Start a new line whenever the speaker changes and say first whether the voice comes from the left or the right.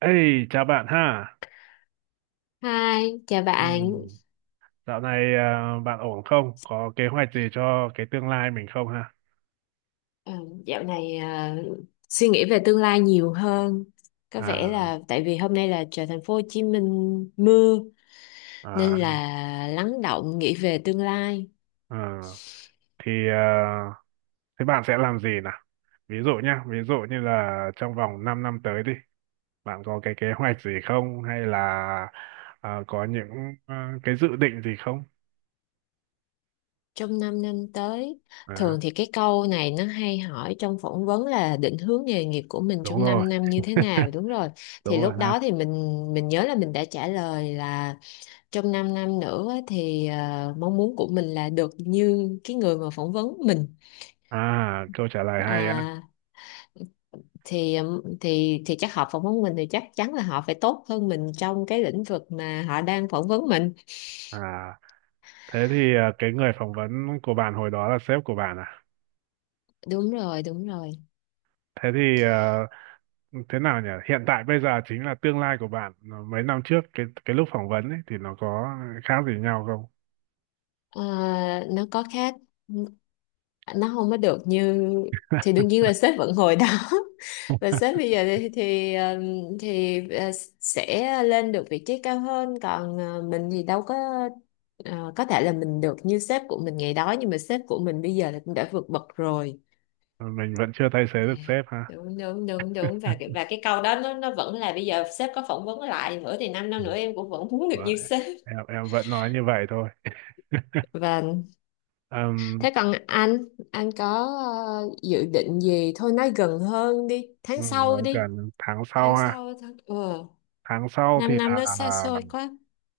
right: Ê, chào bạn ha.
left: Hi, chào bạn.
right: Ừm, Dạo này bạn ổn không? Có kế hoạch gì cho cái tương lai mình không ha?
left: Ờ, Dạo này suy nghĩ về tương lai nhiều hơn. Có vẻ
right: À,
left: là tại vì hôm nay là trời thành phố Hồ Chí Minh mưa
right: à,
left: nên là lắng động nghĩ về tương lai
right: à. Thì thế bạn sẽ làm gì nào? Ví dụ nhá, ví dụ như là trong vòng 5 năm tới đi, bạn có cái kế hoạch gì không? Hay là có những cái dự định gì không?
left: trong 5 năm tới.
right: À,
left: Thường thì cái câu này nó hay hỏi trong phỏng vấn là định hướng nghề nghiệp của mình
right: đúng
left: trong
right: rồi,
left: 5 năm như thế nào, đúng rồi. Thì
right: đúng rồi
left: lúc
right: ha.
left: đó thì mình nhớ là mình đã trả lời là trong 5 năm nữa thì mong muốn của mình là được như cái người mà phỏng vấn mình.
right: À, câu trả lời hay á.
left: À, thì thì chắc họ phỏng vấn mình thì chắc chắn là họ phải tốt hơn mình trong cái lĩnh vực mà họ đang phỏng vấn mình.
right: À, thế thì cái người phỏng vấn của bạn hồi đó là sếp của bạn à?
left: Đúng rồi, đúng rồi.
right: Thế thì thế nào nhỉ? Hiện tại bây giờ chính là tương lai của bạn. Ờ, mấy năm trước cái lúc phỏng vấn ấy thì nó có khác gì nhau không?
left: Ờ, nó có khác, nó không có được như, thì đương nhiên là sếp vẫn ngồi đó và sếp bây giờ thì sẽ lên được vị trí cao hơn, còn mình thì đâu có. Có thể là mình được như sếp của mình ngày đó nhưng mà sếp của mình bây giờ là cũng đã vượt bậc rồi.
right: Ờ, mình vẫn chưa thay thế
left: À,
right: được sếp ha.
left: đúng đúng đúng đúng. Và cái câu đó nó vẫn là bây giờ sếp có phỏng vấn lại nữa thì 5 năm năm
right: Ừ.
left: nữa em cũng vẫn muốn được
right: Vậy.
left: như sếp.
right: Em vẫn nói như vậy thôi.
left: Và
right: Ừm,
left: thế còn anh có dự định gì, thôi nói gần hơn đi,
right: ừ,
left: tháng
right: nói
left: sau đi.
right: gần tháng sau
left: Tháng
right: ha.
left: sau, tháng,
right: Tháng sau thì
left: 5 năm
right: là
left: nó xa xôi quá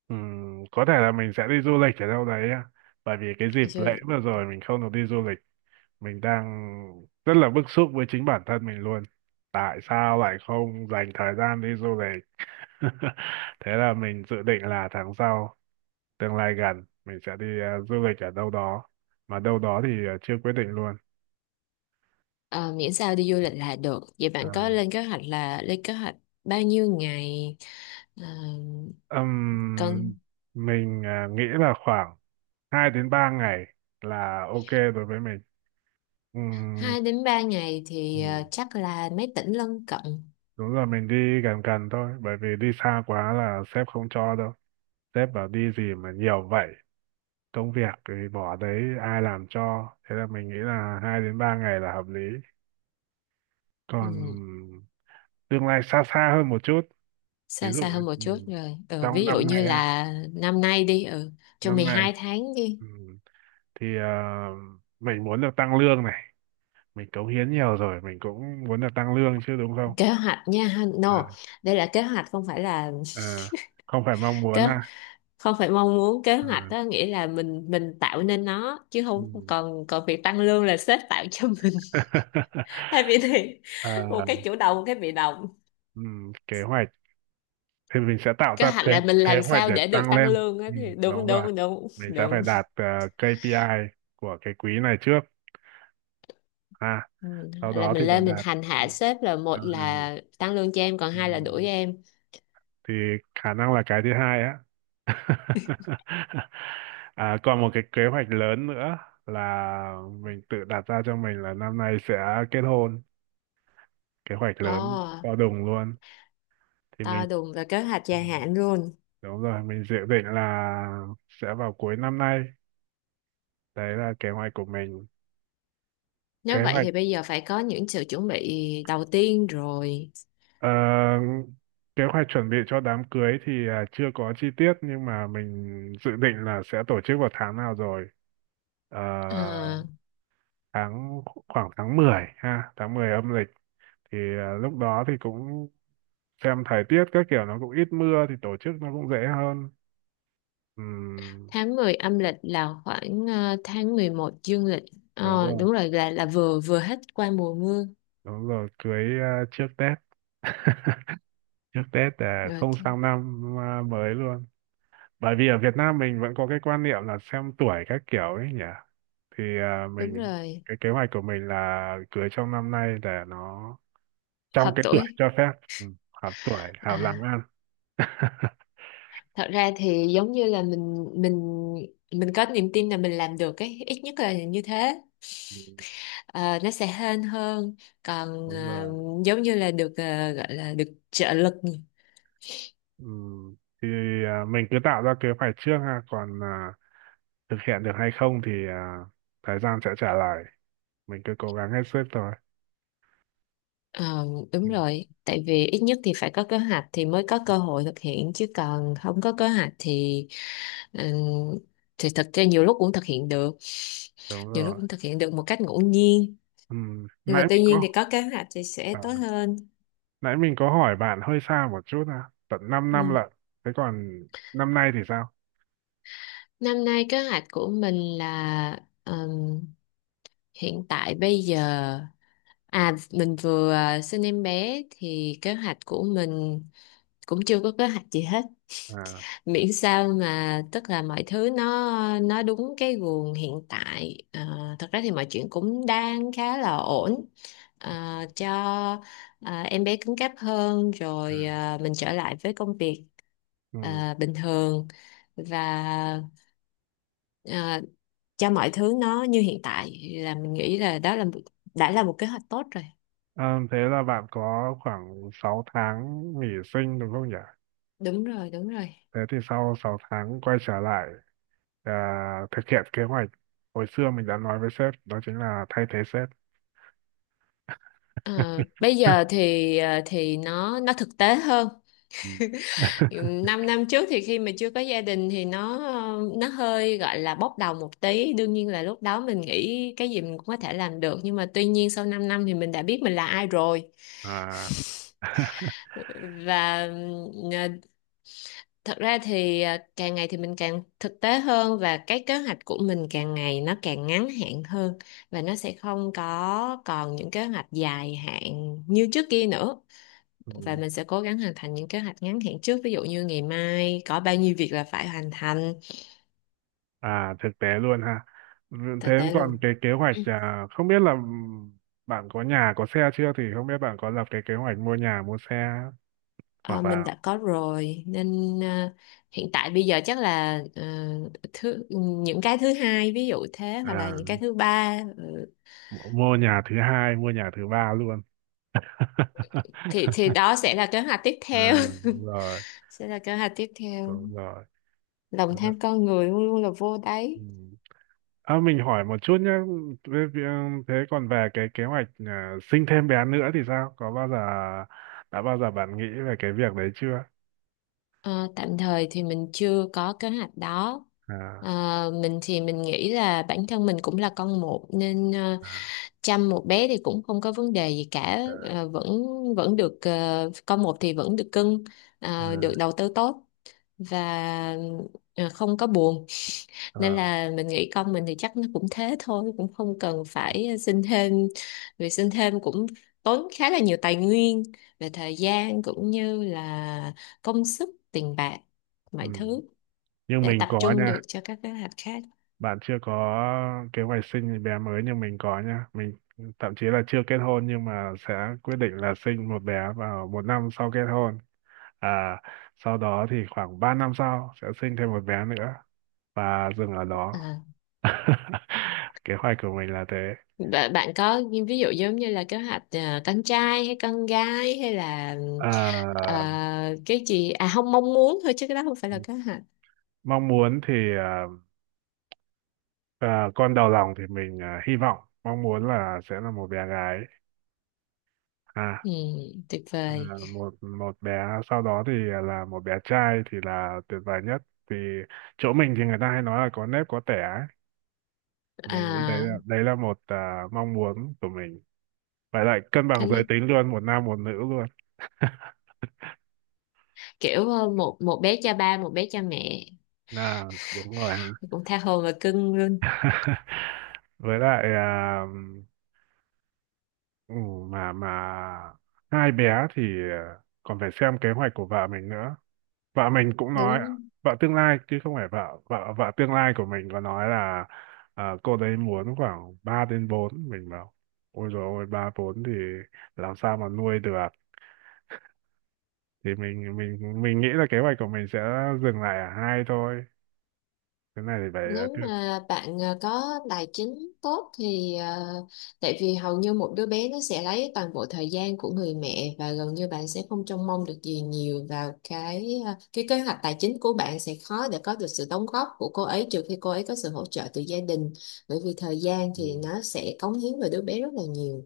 right: có thể là mình sẽ đi du lịch ở đâu đấy á. Bởi vì cái dịp lễ
left: rồi.
right: vừa rồi mình không được đi du lịch, mình đang rất là bức xúc với chính bản thân mình luôn, tại sao lại không dành thời gian đi du lịch. Thế là mình dự định là tháng sau, tương lai gần mình sẽ đi du lịch ở đâu đó, mà đâu đó thì chưa quyết định luôn.
left: Ờ, Miễn sao đi du lịch là được. Vậy
right: À,
left: bạn có lên kế hoạch, là lên kế hoạch bao nhiêu ngày? Ờ,
right: ừm,
left: Còn
right: mình nghĩ là khoảng 2 đến 3 ngày là ok đối với mình. Ừm,
left: 2 đến 3 ngày thì
right: ừm,
left: chắc là mấy tỉnh lân cận.
right: đúng rồi, mình đi gần gần thôi bởi vì đi xa quá là sếp không cho đâu, sếp bảo đi gì mà nhiều vậy, công việc thì bỏ đấy ai làm cho, thế là mình nghĩ là hai đến ba ngày là hợp lý. Còn
left: Ừ.
right: tương lai xa xa hơn một chút, ví
left: Xa
right: dụ
left: xa hơn một
right: ừ,
left: chút rồi,
right: trong
left: ví dụ
right: năm
left: như
right: nay ha,
left: là năm nay đi, trong
right: năm
left: mười
right: nay
left: hai tháng đi.
right: ừ, thì mình muốn được tăng lương này, mình cống hiến nhiều rồi mình cũng muốn được tăng lương chứ đúng không.
left: Kế hoạch nha ha. No,
right: à,
left: đây là kế hoạch không phải là,
right: à, không phải mong muốn
left: kế
right: là
left: không phải mong muốn. Kế
right: à,
left: hoạch đó nghĩa là mình tạo nên nó chứ
right: ừ.
left: không, còn còn việc tăng lương là sếp tạo cho mình. Hai vị thì
right: Ờ,
left: một cái chủ động, một cái bị động.
right: ừ, kế hoạch thì mình sẽ tạo
left: Kế
right: ra
left: hoạch
right: kế
left: là mình
right: kế
left: làm
right: hoạch
left: sao
right: để
left: để được
right: tăng
left: tăng
right: lên.
left: lương á,
right: Ừ,
left: thì đúng
right: đúng rồi,
left: đúng đúng
right: mình sẽ phải
left: đúng.
right: đạt KPI của cái quý này trước à
left: Ừ,
right: sau
left: là
right: đó thì
left: mình
right: phải
left: lên mình
right: đạt.
left: hành
right: Ừ,
left: hạ sếp, là một
right: à, hay.
left: là tăng lương cho em, còn
right: Ừ,
left: hai là đuổi em.
right: thì khả năng là cái thứ hai á. À, còn một cái kế hoạch lớn nữa là mình tự đặt ra cho mình, là năm nay sẽ kết hôn, kế hoạch
left: Ồ,
right: lớn to đùng luôn. Thì mình
left: to đùng và kế hoạch
right: ừ,
left: dài hạn luôn.
right: đúng rồi, mình dự định là sẽ vào cuối năm nay, đấy là kế hoạch của mình. kế
left: Nếu vậy
right: hoạch
left: thì bây giờ phải có những sự chuẩn bị đầu tiên rồi.
right: ờ, kế hoạch chuẩn bị cho đám cưới thì chưa có chi tiết nhưng mà mình dự định là sẽ tổ chức vào tháng nào rồi. Ờ,
left: Ờ,
right: tháng khoảng tháng 10 ha, tháng 10 âm lịch, thì lúc đó thì cũng xem thời tiết các kiểu, nó cũng ít mưa thì tổ chức nó cũng dễ hơn. Ừm,
left: Tháng 10 âm lịch là khoảng tháng 11 dương lịch.
right: đúng rồi,
left: Đúng rồi, là vừa vừa hết qua mùa mưa.
right: đúng rồi, cưới trước Tết, trước Tết để không
left: Ok,
right: sang năm mới luôn, bởi vì ở Việt Nam mình vẫn có cái quan niệm là xem tuổi các kiểu ấy nhỉ. Thì
left: đúng
right: mình,
left: rồi.
right: cái kế hoạch của mình là cưới trong năm nay để nó trong
left: Hợp
right: cái tuổi
left: tuổi.
right: cho phép. Ừ, hợp tuổi
left: À,
right: hợp làm ăn.
left: thật ra thì giống như là mình có niềm tin là mình làm được ấy, ít nhất là như thế.
right: Ừ,
left: Ờ, nó sẽ hên hơn, còn
right: đúng rồi
left: giống như là được, gọi là được trợ lực.
right: ừ. Thì mình cứ tạo ra kế hoạch trước ha, còn thực hiện được hay không thì thời gian sẽ trả lời, mình cứ cố gắng hết sức thôi.
left: Ờ, Đúng
right: Ừ,
left: rồi, tại vì ít nhất thì phải có kế hoạch thì mới có cơ hội thực hiện, chứ còn không có kế hoạch ừm, thì thật ra nhiều lúc cũng thực hiện được,
right: đúng
left: nhiều
right: rồi.
left: lúc cũng thực hiện được một cách ngẫu nhiên,
right: ừ.
left: nhưng
right: nãy
left: mà
right: mình
left: tuy nhiên
right: có
left: thì có kế hoạch thì sẽ
right: à,
left: tốt hơn.
right: Nãy mình có hỏi bạn hơi xa một chút, à, tận 5 năm
left: Ừ.
right: lận. Thế còn năm nay thì sao?
left: Năm nay kế hoạch của mình là, hiện tại bây giờ mình vừa sinh em bé thì kế hoạch của mình cũng chưa có kế hoạch gì hết.
right: À,
left: Miễn sao, mà tức là mọi thứ nó đúng cái guồng hiện tại, thật ra thì mọi chuyện cũng đang khá là ổn. Cho em bé cứng cáp hơn rồi,
right: ừ.
left: mình trở lại với công việc
right: Ừ.
left: bình thường, và à, cho mọi thứ nó như hiện tại là mình nghĩ là đó là đã là một kế hoạch tốt rồi.
right: Ờ, thế là bạn có khoảng 6 tháng nghỉ sinh đúng không nhỉ?
left: Đúng rồi, đúng rồi.
right: Thế thì sau 6 tháng quay trở lại à, thực hiện kế hoạch hồi xưa mình đã nói với sếp, đó chính là thay thế sếp.
left: Ờ, Bây giờ thì nó thực tế hơn.
right: Ừ.
left: 5 năm trước thì khi mà chưa có gia đình thì nó hơi gọi là bốc đồng một tí, đương nhiên là lúc đó mình nghĩ cái gì mình cũng có thể làm được, nhưng mà tuy nhiên sau 5 năm thì mình đã biết mình là ai rồi.
right: À,
left: Và ờ, thật ra thì càng ngày thì mình càng thực tế hơn, và cái kế hoạch của mình càng ngày nó càng ngắn hạn hơn, và nó sẽ không có còn những kế hoạch dài hạn như trước kia nữa, và mình sẽ cố gắng hoàn thành những kế hoạch ngắn hạn trước, ví dụ như ngày mai có bao nhiêu việc là phải hoàn thành.
right: à, thực tế luôn ha. Thế
left: Thực tế
right: còn
left: luôn.
right: cái kế hoạch
left: Ừ.
right: không biết là bạn có nhà có xe chưa, thì không biết bạn có lập cái kế hoạch mua nhà mua xe,
left: Ờ,
right: hoặc
left: mình
right: là
left: đã có rồi, nên hiện tại bây giờ chắc là thứ những cái thứ hai ví dụ thế, hoặc là
right: à,
left: những cái thứ ba. Ừ.
right: mua nhà thứ hai, mua nhà thứ ba luôn.
left: thì đó sẽ là kế hoạch tiếp
right: À,
left: theo.
right: đúng rồi,
left: Sẽ là kế hoạch tiếp theo.
right: đúng rồi.
left: Lòng
right: Đúng rồi.
left: tham con người luôn luôn là vô đáy.
right: Ừ. À, mình hỏi một chút nhé, thế thế còn về cái kế hoạch sinh thêm bé nữa thì sao? Có bao giờ đã bao giờ bạn nghĩ về cái việc đấy chưa?
left: Ờ, Tạm thời thì mình chưa có kế hoạch đó.
right: À,
left: Ờ, mình thì mình nghĩ là bản thân mình cũng là con một, nên
right: à,
left: chăm một bé thì cũng không có vấn đề gì cả.
right: à,
left: Ờ, Vẫn vẫn được, con một thì vẫn được cưng,
right: à,
left: được đầu tư tốt và không có buồn. Nên
right: à.
left: là mình nghĩ con mình thì chắc nó cũng thế thôi, cũng không cần phải xin thêm, vì xin thêm cũng tốn khá là nhiều tài nguyên về thời gian cũng như là công sức, tiền bạc,
right: Ừ.
left: mọi thứ,
right: Nhưng
left: để
right: mình
left: tập
right: có
left: trung được
right: nha,
left: cho các kế hoạch khác.
right: bạn chưa có kế hoạch sinh bé mới nhưng mình có nha. Mình thậm chí là chưa kết hôn nhưng mà sẽ quyết định là sinh một bé vào một năm sau kết hôn. À, sau đó thì khoảng 3 năm sau sẽ sinh thêm một bé nữa và dừng ở đó.
left: À.
right: Kế hoạch của mình là thế.
left: Bạn bạn có những ví dụ giống như là kế hoạch con trai hay con gái, hay là
right: À,
left: cái gì không? Mong muốn thôi chứ cái đó không phải là kế hoạch.
right: mong muốn thì con đầu lòng thì mình hy vọng, mong muốn là sẽ là một bé gái. À.
left: Ừ, tuyệt
right: À,
left: vời.
right: một một bé, sau đó thì là một bé trai thì là tuyệt vời nhất, vì chỗ mình thì người ta hay nói là có nếp có tẻ ấy. Mình nghĩ đấy
left: à,
right: là một mong muốn của mình, phải lại cân bằng giới tính luôn, một nam một nữ luôn.
left: Kiểu một một bé cha ba, một bé cha mẹ,
right: Là đúng rồi.
left: cũng tha hồ và cưng luôn.
right: Với lại Ừ, mà hai bé thì còn phải xem kế hoạch của vợ mình nữa. Vợ mình cũng nói,
left: Đúng,
right: vợ tương lai, chứ không phải vợ, vợ tương lai của mình có nói là cô đấy muốn khoảng 3 đến bốn, mình bảo ôi rồi ôi, 3 4 thì làm sao mà nuôi được. Thì mình nghĩ là kế hoạch của mình sẽ dừng lại ở hai thôi. Cái này thì phải
left: nếu mà bạn có tài chính tốt thì, tại vì hầu như một đứa bé nó sẽ lấy toàn bộ thời gian của người mẹ, và gần như bạn sẽ không trông mong được gì nhiều vào cái kế hoạch tài chính của bạn, sẽ khó để có được sự đóng góp của cô ấy, trừ khi cô ấy có sự hỗ trợ từ gia đình, bởi vì thời gian thì
right: ừ,
left: nó sẽ cống hiến vào đứa bé rất là nhiều.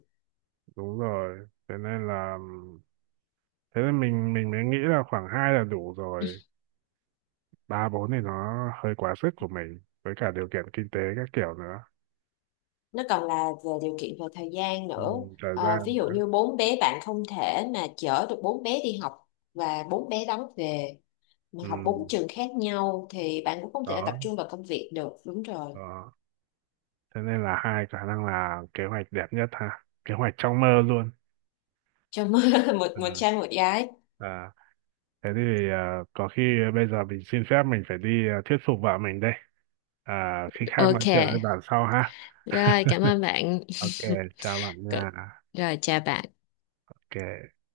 right: đúng rồi. Thế nên là thế nên mình mới nghĩ là khoảng hai là đủ rồi, ba bốn thì nó hơi quá sức của mình, với cả điều kiện kinh tế các kiểu nữa.
left: Nó còn là về điều kiện về thời gian
right: Ừ,
left: nữa.
right: thời
left: Ví
right: gian
left: dụ
right: nữa.
left: như bốn bé, bạn không thể mà chở được bốn bé đi học và bốn bé đón về, mà
right: Ừ,
left: học bốn trường khác nhau thì bạn cũng không thể tập
right: đó
left: trung vào công việc được. Đúng rồi.
right: đó Thế nên là hai khả năng là kế hoạch đẹp nhất ha, kế hoạch trong mơ luôn.
left: Cho một một
right: à,
left: trai một gái.
right: à, Thế thì có khi bây giờ mình xin phép, mình phải đi thuyết phục vợ mình đây, khi khác nói
left: Ok,
right: chuyện với bạn sau ha.
left: rồi cảm ơn bạn.
right: Ok, chào bạn nha.
left: Rồi chào bạn.
right: Ok.